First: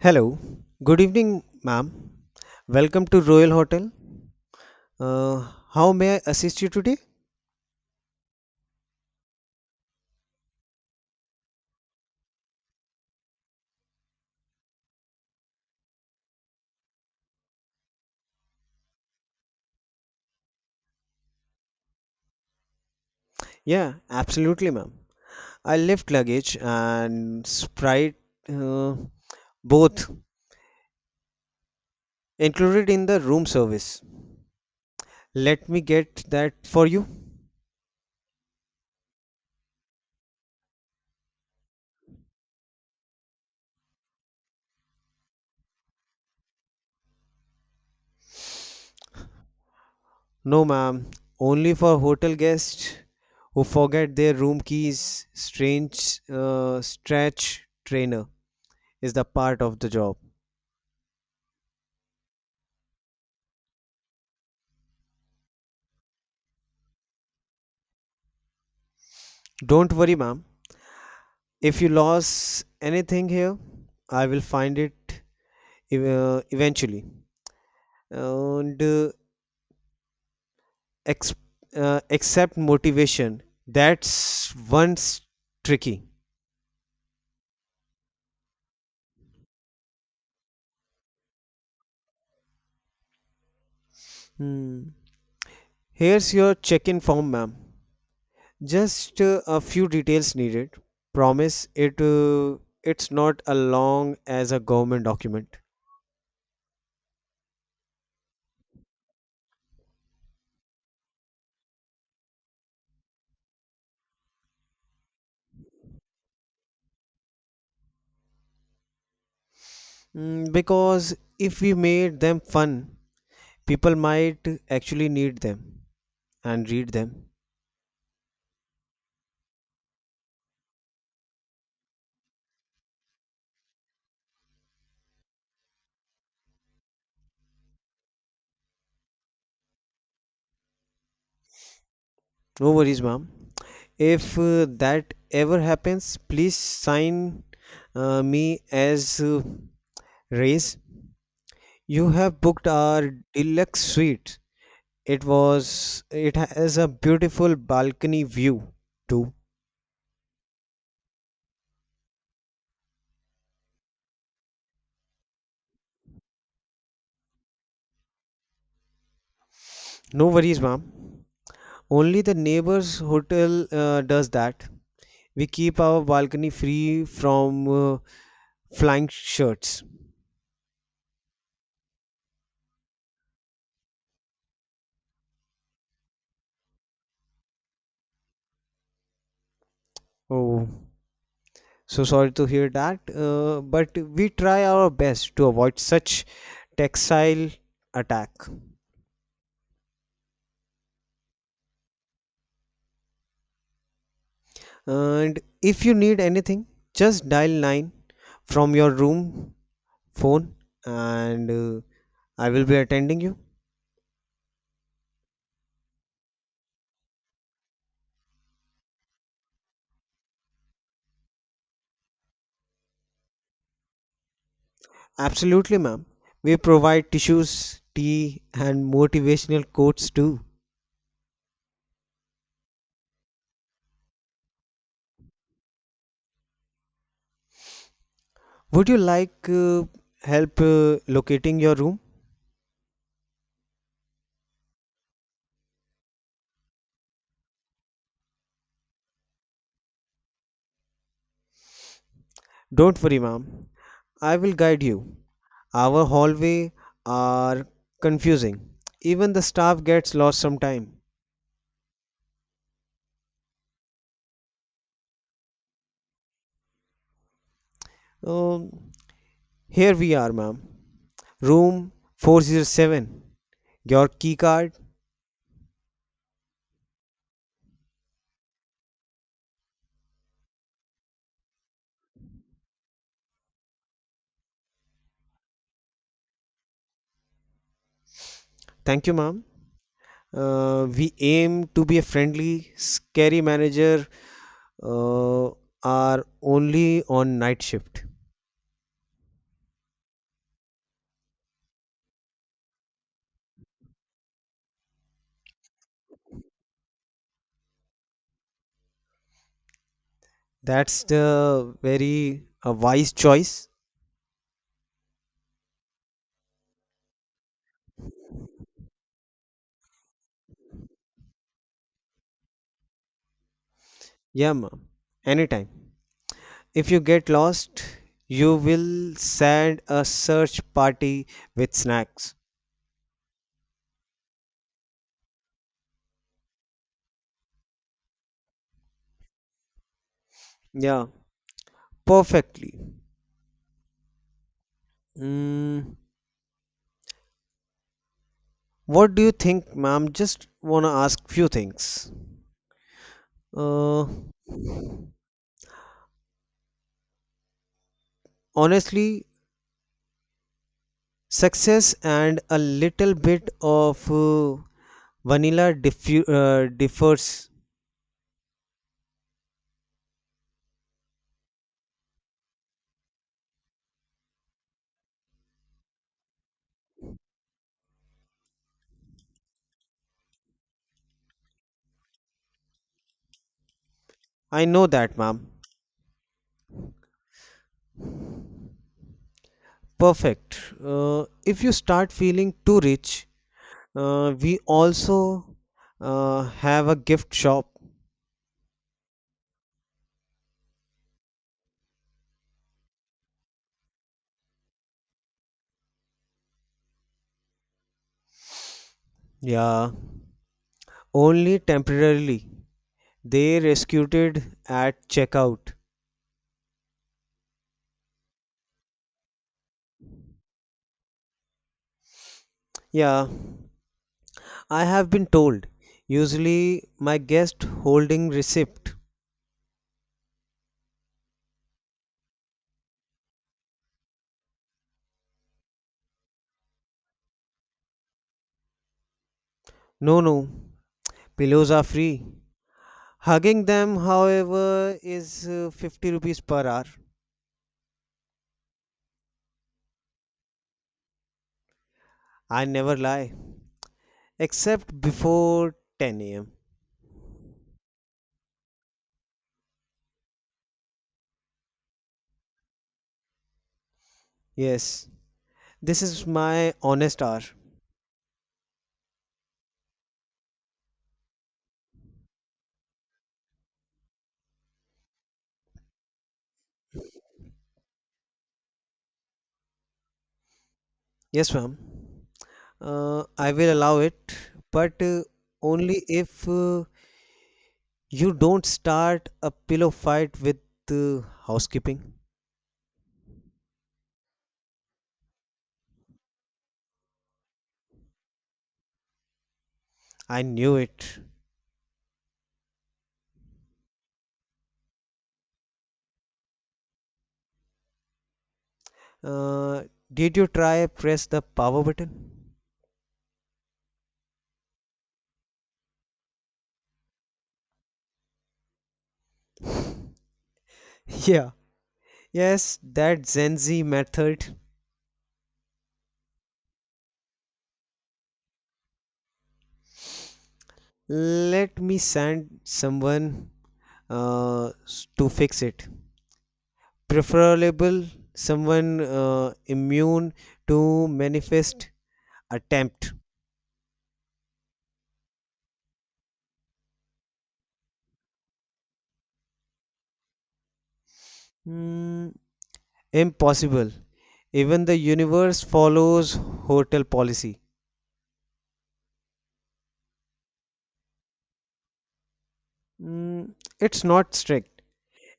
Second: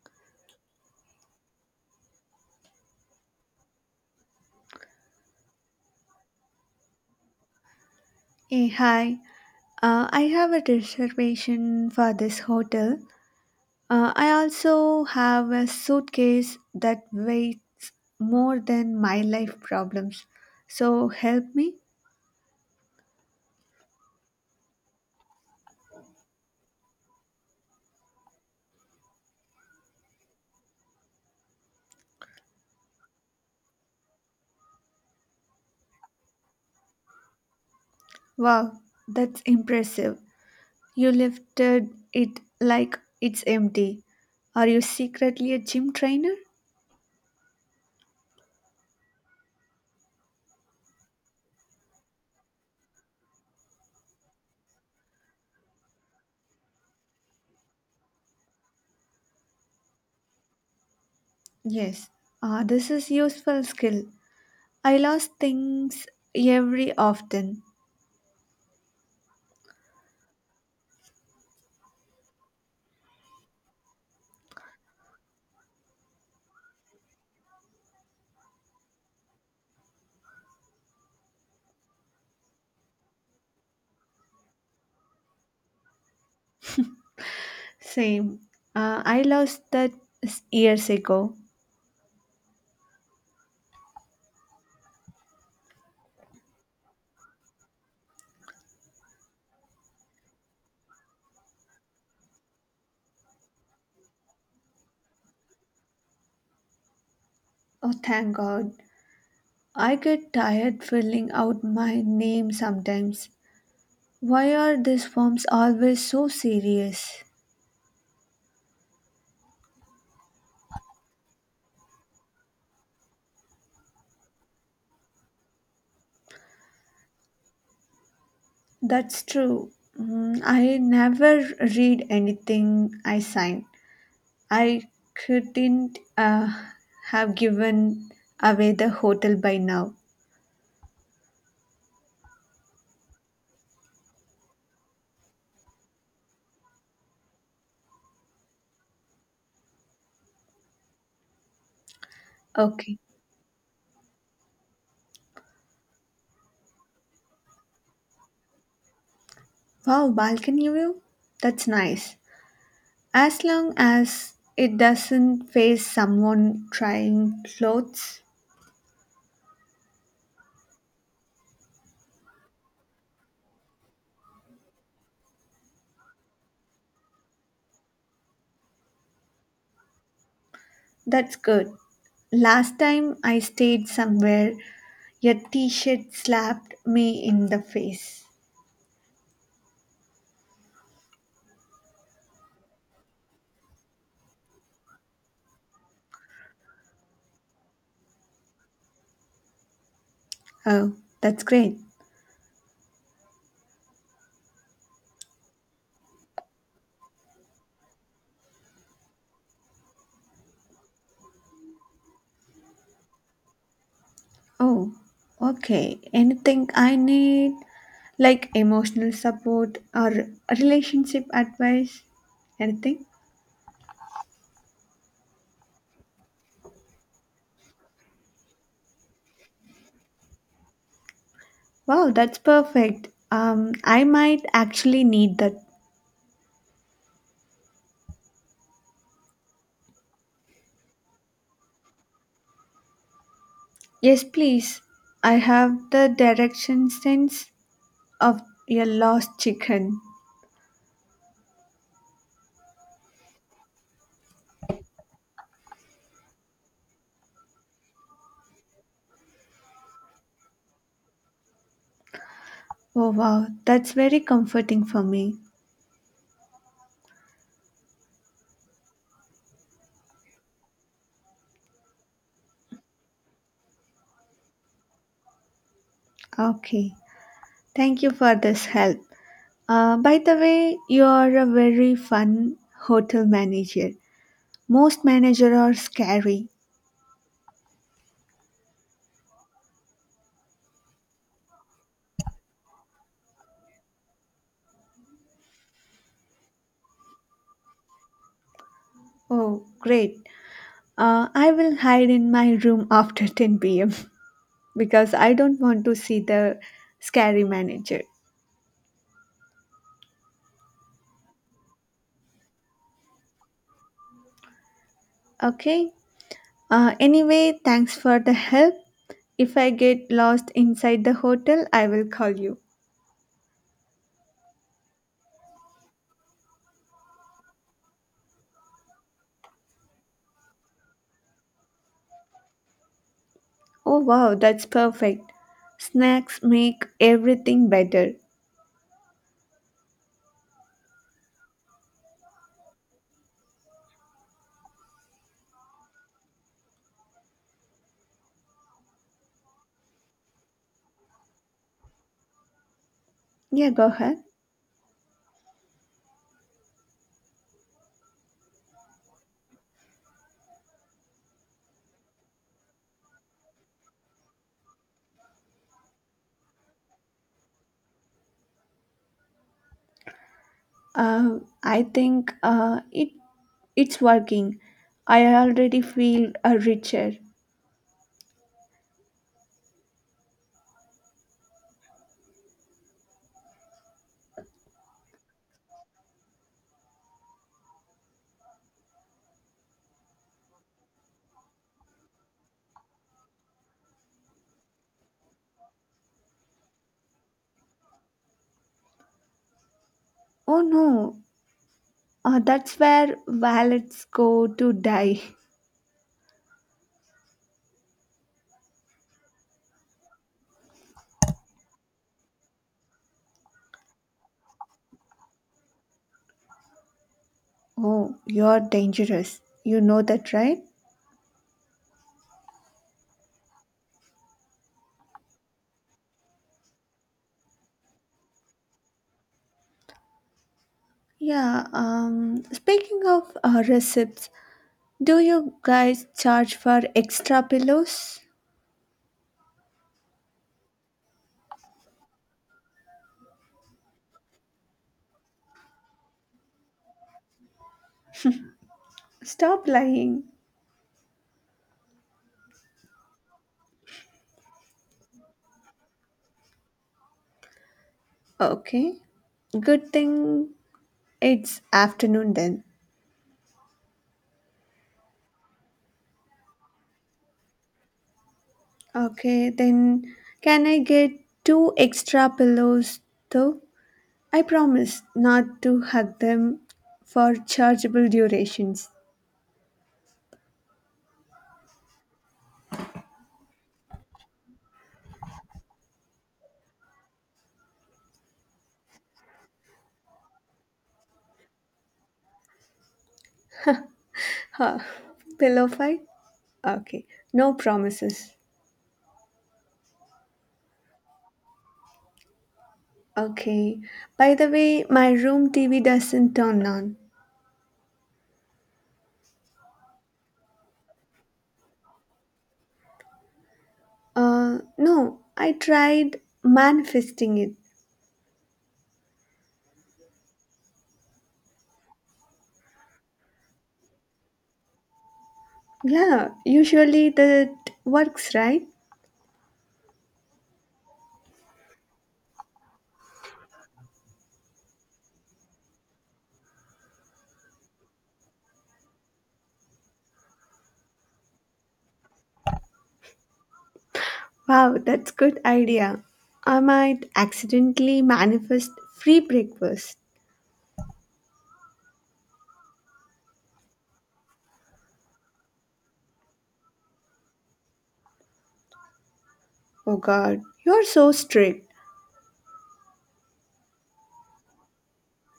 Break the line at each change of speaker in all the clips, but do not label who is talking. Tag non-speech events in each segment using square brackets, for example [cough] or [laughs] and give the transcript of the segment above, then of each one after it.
Hello. Good evening, ma'am. Welcome to Royal Hotel. Uh, how may I assist you today?
Hey, hi. I have a reservation for this hotel. I also have a suitcase that weighs more than my life problems. So help me?
Yeah, absolutely, ma'am. I left luggage and Sprite uh, both included in the room service. Let me get that for you.
Wow, that's impressive. You lifted it like it's empty. Are you secretly a gym trainer?
No, ma'am. Only for hotel guests who forget their room keys. Strange stretch trainer is the part of the job.
Yes. Ah, this is useful skill. I lost things every often.
Don't worry, ma'am. If you lost anything here, I will find it eventually. And ex- except motivation, that's one's tricky.
Same. I lost that years ago.
Hmm. Here's your check-in form, ma'am. Just a few details needed. Promise it. It's not as long as a government document.
Oh, thank God. I get tired filling out my name sometimes. Why are these forms always so serious?
Mm, because if we made them fun, people might actually need them and read them.
That's true. Mm, I never read anything I sign. I couldn't have given away the hotel by now.
No worries, ma'am. If that ever happens, please sign me as race. You have booked
Okay.
our deluxe suite. It has a beautiful balcony view too.
Wow, balcony view? That's nice. As long as it doesn't face someone trying clothes,
No worries, ma'am. Only the neighbor's hotel does that. We keep our balcony free from flying shirts.
that's good. Last time I stayed somewhere, your t shirt slapped me in the face.
Oh. So sorry to hear that, but we try our best to avoid such textile attack.
Oh, that's great.
And if you need anything, just dial 9 from your room phone and I will be attending you.
Oh, okay. Anything I need, like emotional support or relationship advice? Anything?
Absolutely, ma'am. We provide tissues, tea, and motivational quotes too.
Wow, that's perfect. I might actually need that.
Would you like help locating your room?
Yes, please. I have the direction sense of your lost chicken.
Don't worry, ma'am. I will guide you. Our hallway are confusing. Even the staff gets lost sometime.
Oh, wow. That's very comforting for me.
Um, Here we are, ma'am. Room 407. Your key card.
Okay. Thank you for this help. By the way, you are a very fun hotel manager. Most managers are scary.
Thank you, ma'am. We aim to be a friendly, scary manager. Uh, are only on night shift.
Oh, great. I will hide in my room [laughs] after 10 p.m. because I don't want to see the scary manager.
That's the very wise choice.
Okay. Anyway, thanks for the help. If I get lost inside the hotel, I will call you.
Yeah, ma'am. Anytime. If you get lost, you will send a search party with snacks.
Oh wow, that's perfect. Snacks make everything better.
Yeah, perfectly. Mm, what do you think, ma'am? Just wanna ask few things.
Yeah, go
Uh,
ahead.
Honestly, success and a little bit of vanilla differs.
I think it's working. I already feel richer.
I know that, ma'am. Perfect. If you start feeling too rich, we also have a gift shop.
Oh no, that's where wallets go to die. [laughs]
Yeah, only temporarily. They rescued it at checkout.
Oh, you're dangerous. You know that, right?
Yeah, I have been told. Usually, my guest holding receipt.
Yeah. Speaking of receipts, do you guys charge for extra pillows?
No, no, pillows are free. Hugging them, however, is 50 rupees per hour.
Stop lying.
I never lie, except before 10 a.m.
Okay. Good thing it's afternoon then.
Yes, this is my honest hour.
Okay, then can I get two extra pillows though? I promise not to hug them for chargeable durations.
Yes, ma'am. I will allow it, but only if you don't start a pillow fight with housekeeping.
Huh. Pillow fight? Okay. No promises.
I knew it.
Okay. By the way, my room TV doesn't turn on.
Uh, did you try press the power button?
No, I tried manifesting it.
[laughs] Yeah. Yes, that Gen Z method.
Yeah, usually that works, right?
Let me send someone to fix it. Preferable someone immune to manifest attempt.
Wow, that's good idea. I might accidentally manifest free breakfast.
Hmm, impossible. Even the universe follows hotel policy.
Oh god, you're so strict.
Mm, it's not strict,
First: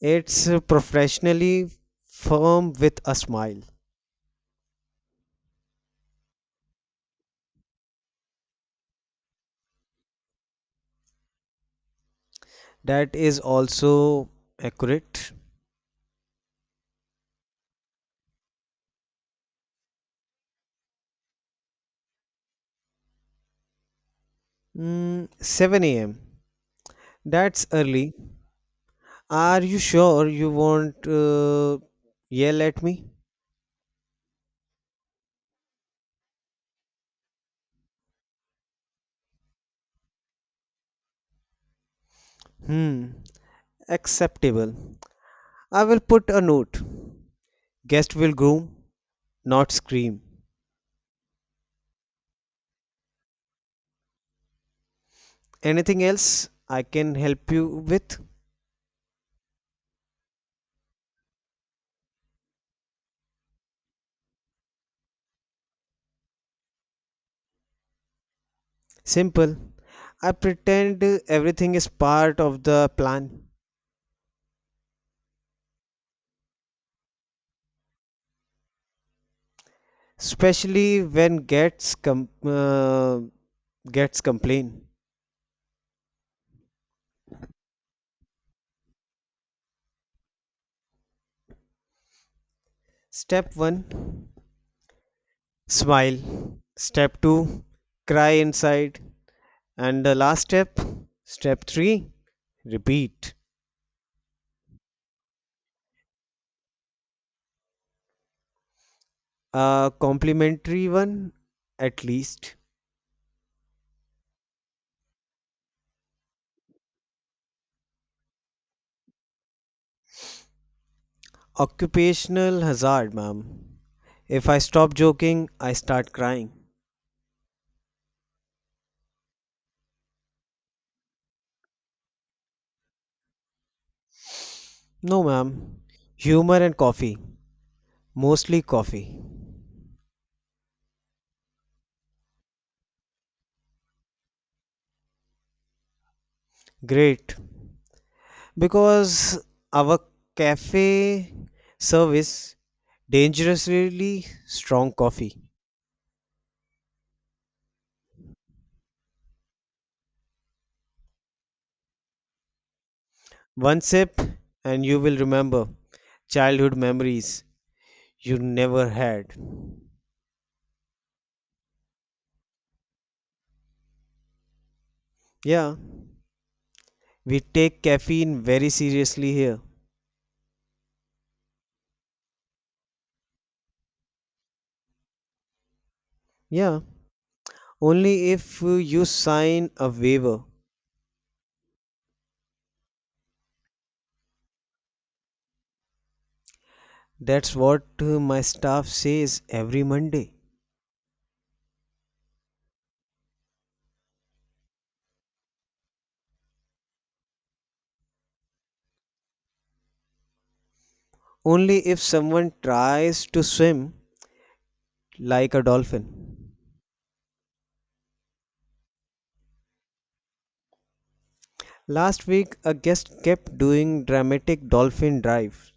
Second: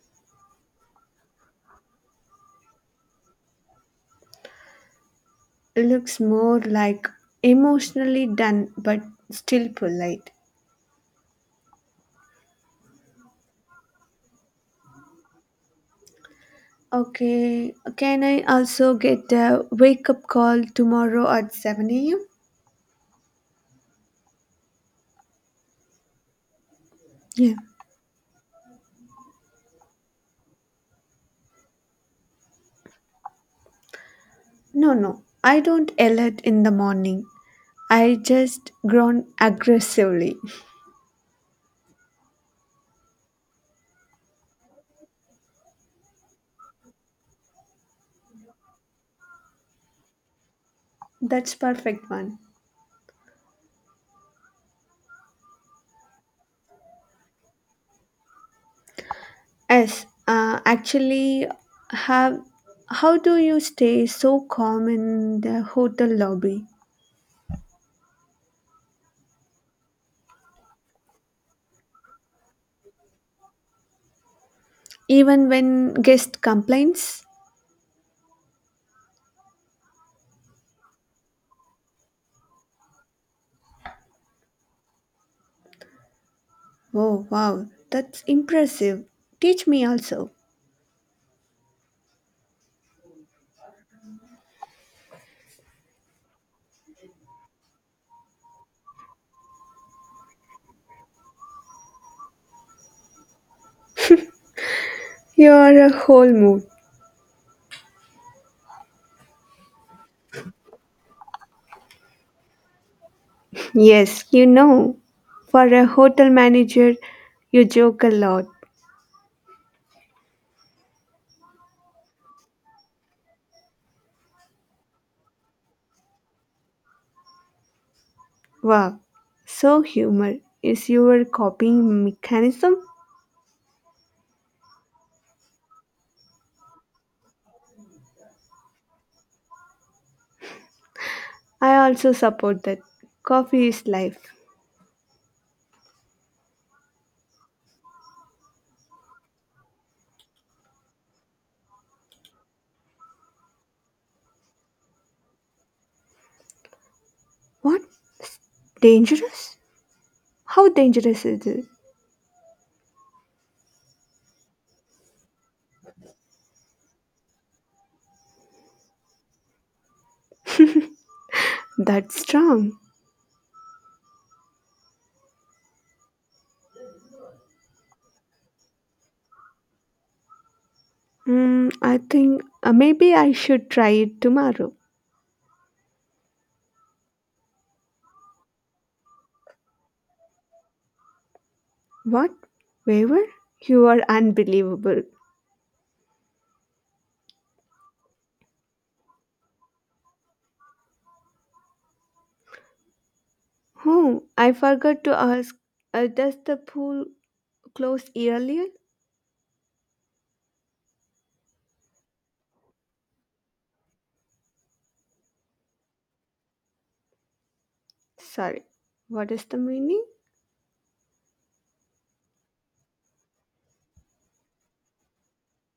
it's professionally firm with a smile.
It looks more like emotionally done but still polite.
That is also accurate.
Okay, can I also get a wake up call tomorrow at 7 a.m.?
Mm, 7 a.m.
Yeah.
That's early. Are you sure you won't yell at me?
No, no, I don't alert in the morning. I just groan aggressively.
Hmm, acceptable. I will put a note. Guest will groom, not scream.
[laughs] That's perfect one.
Anything else I can help you with?
Yes, actually, have how do you stay so calm in the hotel lobby,
Simple. I pretend everything is part of the plan,
even when guest complains?
especially when gets complain.
Oh wow, that's impressive. Teach me also.
Step 1 smile. Step 2 cry inside, and the last step, step 3, repeat
You're a whole mood.
a complimentary one at least.
Yes, you know, for a hotel manager, you joke a lot.
Occupational hazard, ma'am. If I stop joking, I start crying.
Wow, so humor is your coping mechanism.
No, ma'am. Humor and coffee. Mostly coffee.
I also support that. Coffee is life.
Great. Because our cafe service dangerously strong coffee.
What? Dangerous? How dangerous is it?
One sip and you will remember childhood memories you never had.
That's strong.
Yeah, we take caffeine very seriously here.
Mm, I think maybe I should try it tomorrow.
Yeah, only if you sign a waiver.
What? Waiver? You are unbelievable.
That's what my staff says every Monday.
Oh, I forgot to ask. Does the pool close earlier?
Only if someone tries to swim like a dolphin.
Sorry. What is the meaning?
Last week, a guest kept doing dramatic dolphin dives.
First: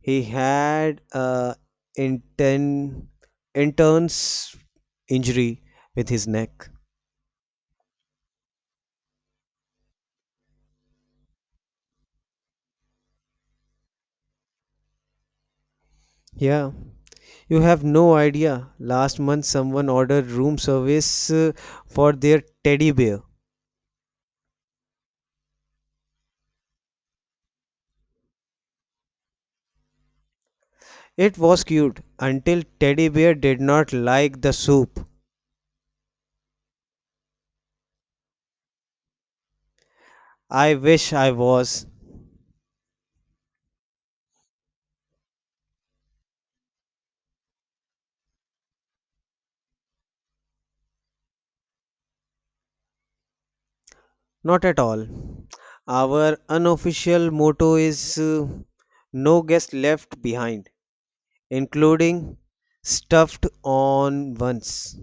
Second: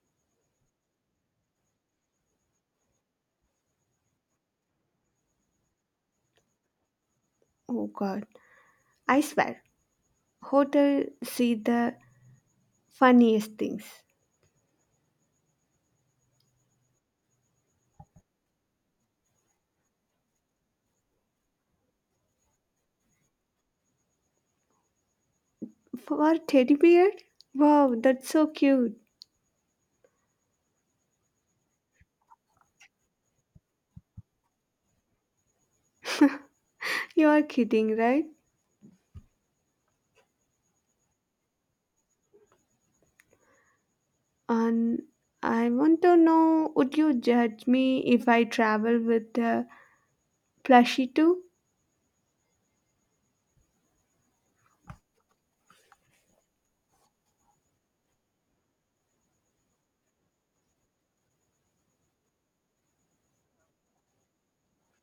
He had a intern intern's injury with his neck.
Oh God! I swear, hotel see the funniest things.
Yeah, you have no idea. Last month, someone ordered room service for their teddy bear.
For teddy bear? Wow, that's so cute.
It was cute until teddy bear did not like the soup.
[laughs] You are kidding, right?
I wish I was.
And I want to know would you judge me if I travel with a plushie too?
Not at all. Our unofficial motto is no guest left behind, including stuffed on once.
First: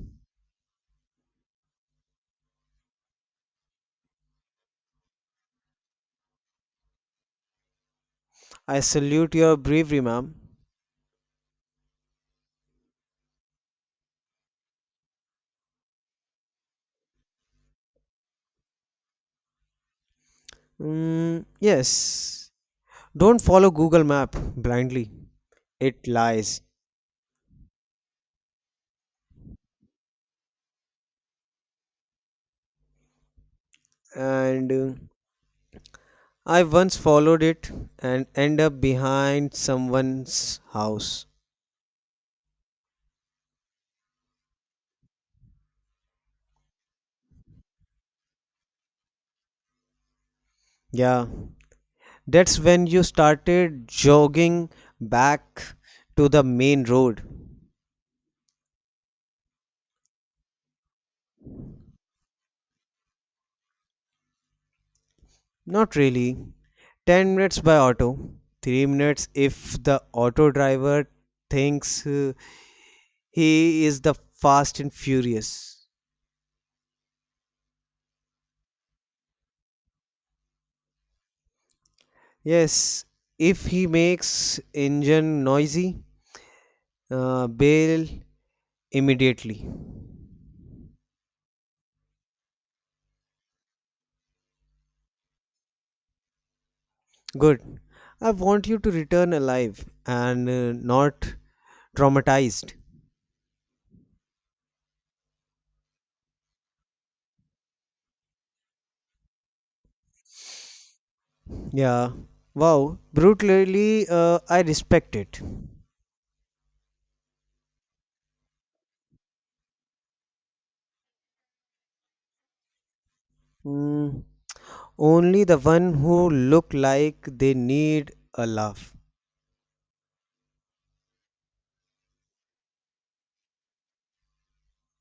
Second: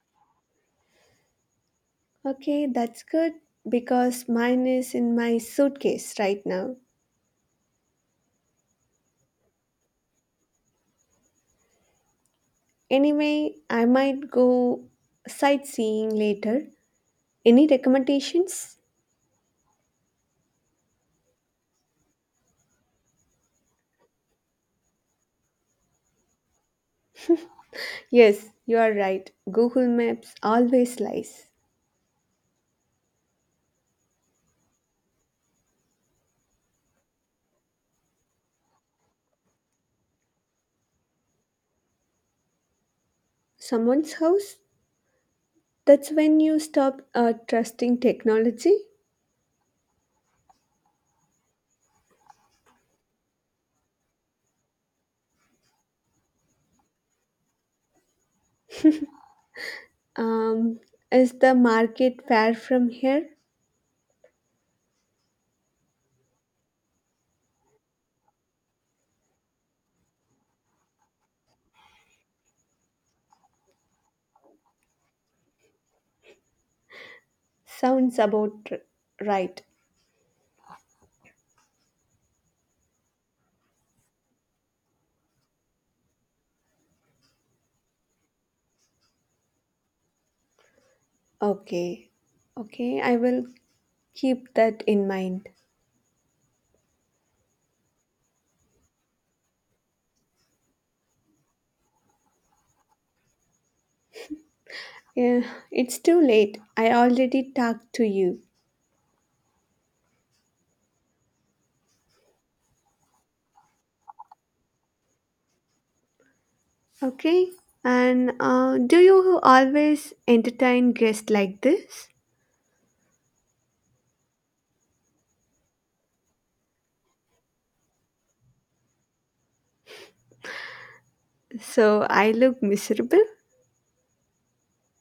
Okay, that's good because mine is in my suitcase right now.
I salute your bravery, ma'am.
Anyway, I might go sightseeing later. Any recommendations?
Mm, yes. Don't follow Google Map blindly. It lies.
Yes, you are right. Google Maps always lies.
And I once followed it and end up behind someone's house.
Someone's house? That's when you stop trusting technology.
Yeah, that's when you started jogging back to the main road.
Um, is the market far from here?
Not really. 10 minutes by auto, 3 minutes if the auto driver thinks he is the fast and furious.
Sounds about r- right.
Yes, if he makes engine noisy, bail immediately.
Okay. Okay, I will keep that in mind.
Good. I want you to return alive and not traumatized.
Yeah, it's too late. I already talked to you.
Yeah. Wow. Brutally, I respect it.
Okay? And do you always entertain guests like this?
Mm, only the one who look like they need a laugh.
So I look miserable?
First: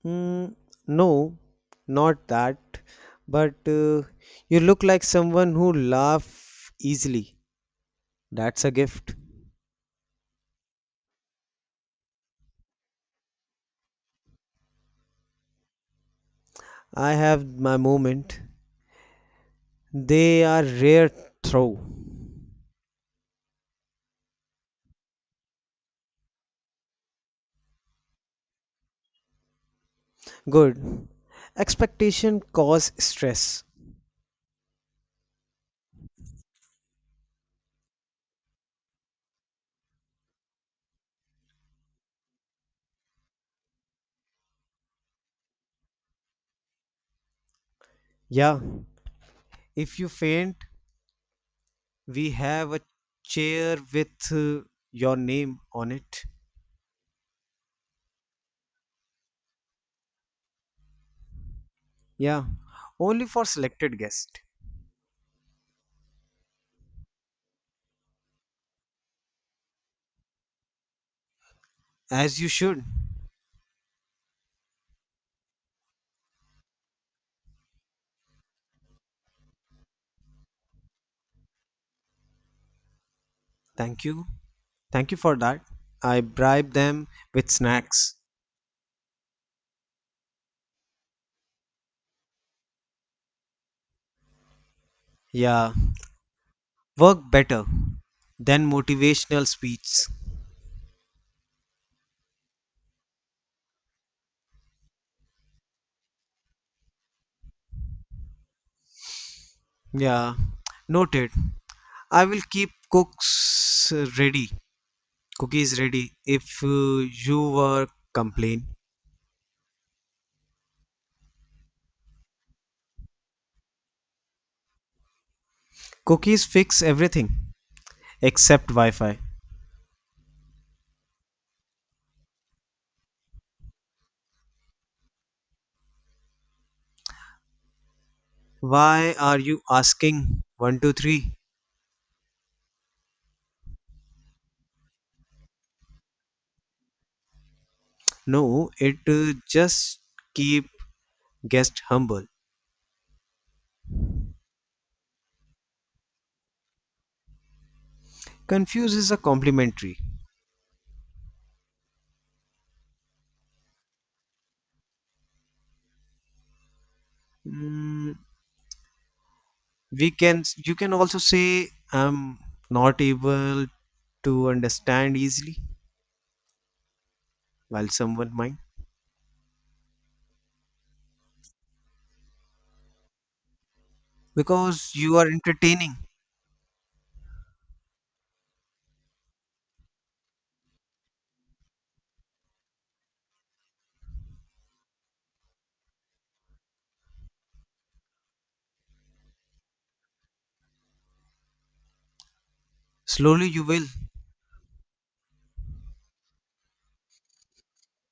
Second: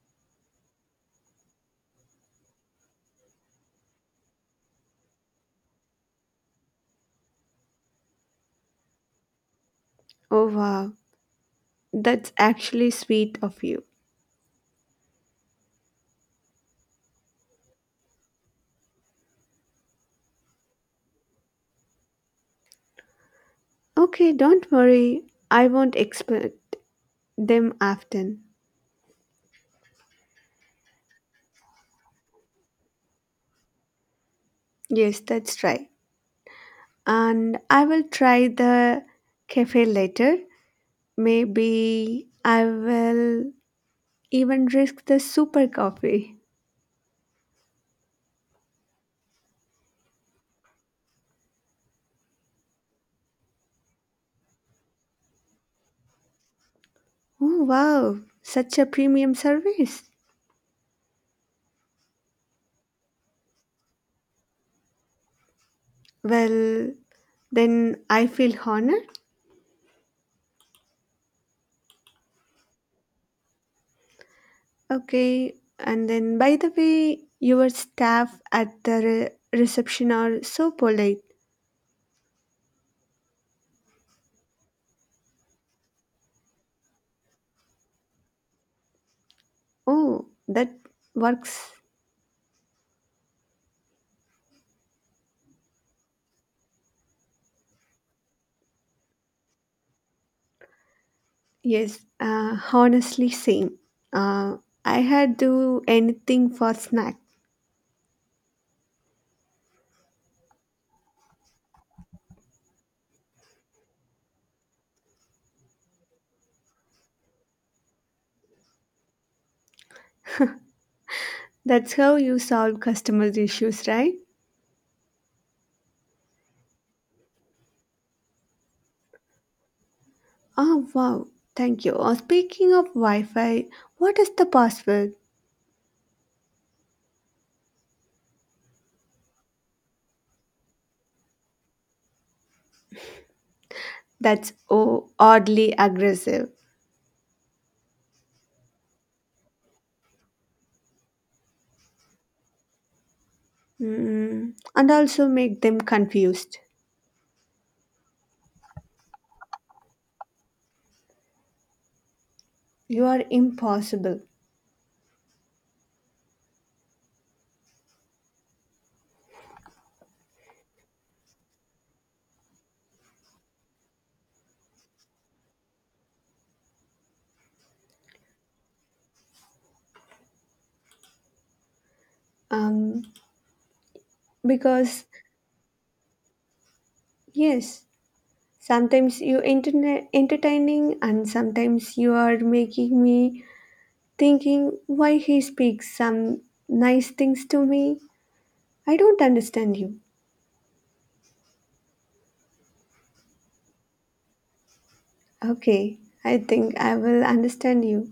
Mm, no, not that. But you look like someone who laugh easily. That's a gift.
Oh wow, that's actually sweet of you.
I have my moment. They are rare throw.
Okay, don't worry. I won't expect them often.
Good. Expectation cause stress.
Yes, that's right. And I will try the cafe later. Maybe I will even risk the super coffee.
Yeah. If you faint, we have a chair with your name on it.
Oh, wow, such a premium service.
Yeah, only for selected guests.
Well, then I feel honored.
As you should.
Okay, and then by the way, your staff at the reception are so polite.
Thank you. Thank you for that. I bribe them with snacks.
Oh, that works.
Yeah, work better than motivational speeches.
Yes, honestly, same. Uh, I had to do anything for snack.
Yeah, noted. I will keep cooks ready, cookies ready if you were complain.
That's how you solve customers' issues, right?
Cookies fix everything except Wi-Fi.
Oh, wow. Thank you. Speaking of Wi Fi, what is the password
Why are you asking? One, two, three.
that's oh, oddly aggressive?
No, it just keep guest humble.
Mm, and also make them confused.
Confused is a complimentary.
You are impossible.
Mm, we can you can also say I'm not able to understand easily while someone might
Um,
because
because,
you are entertaining.
yes, sometimes you entertaining and sometimes you are making me thinking why he speaks some nice things to me. I don't understand you.
Slowly you will.
Okay, I think I will understand you.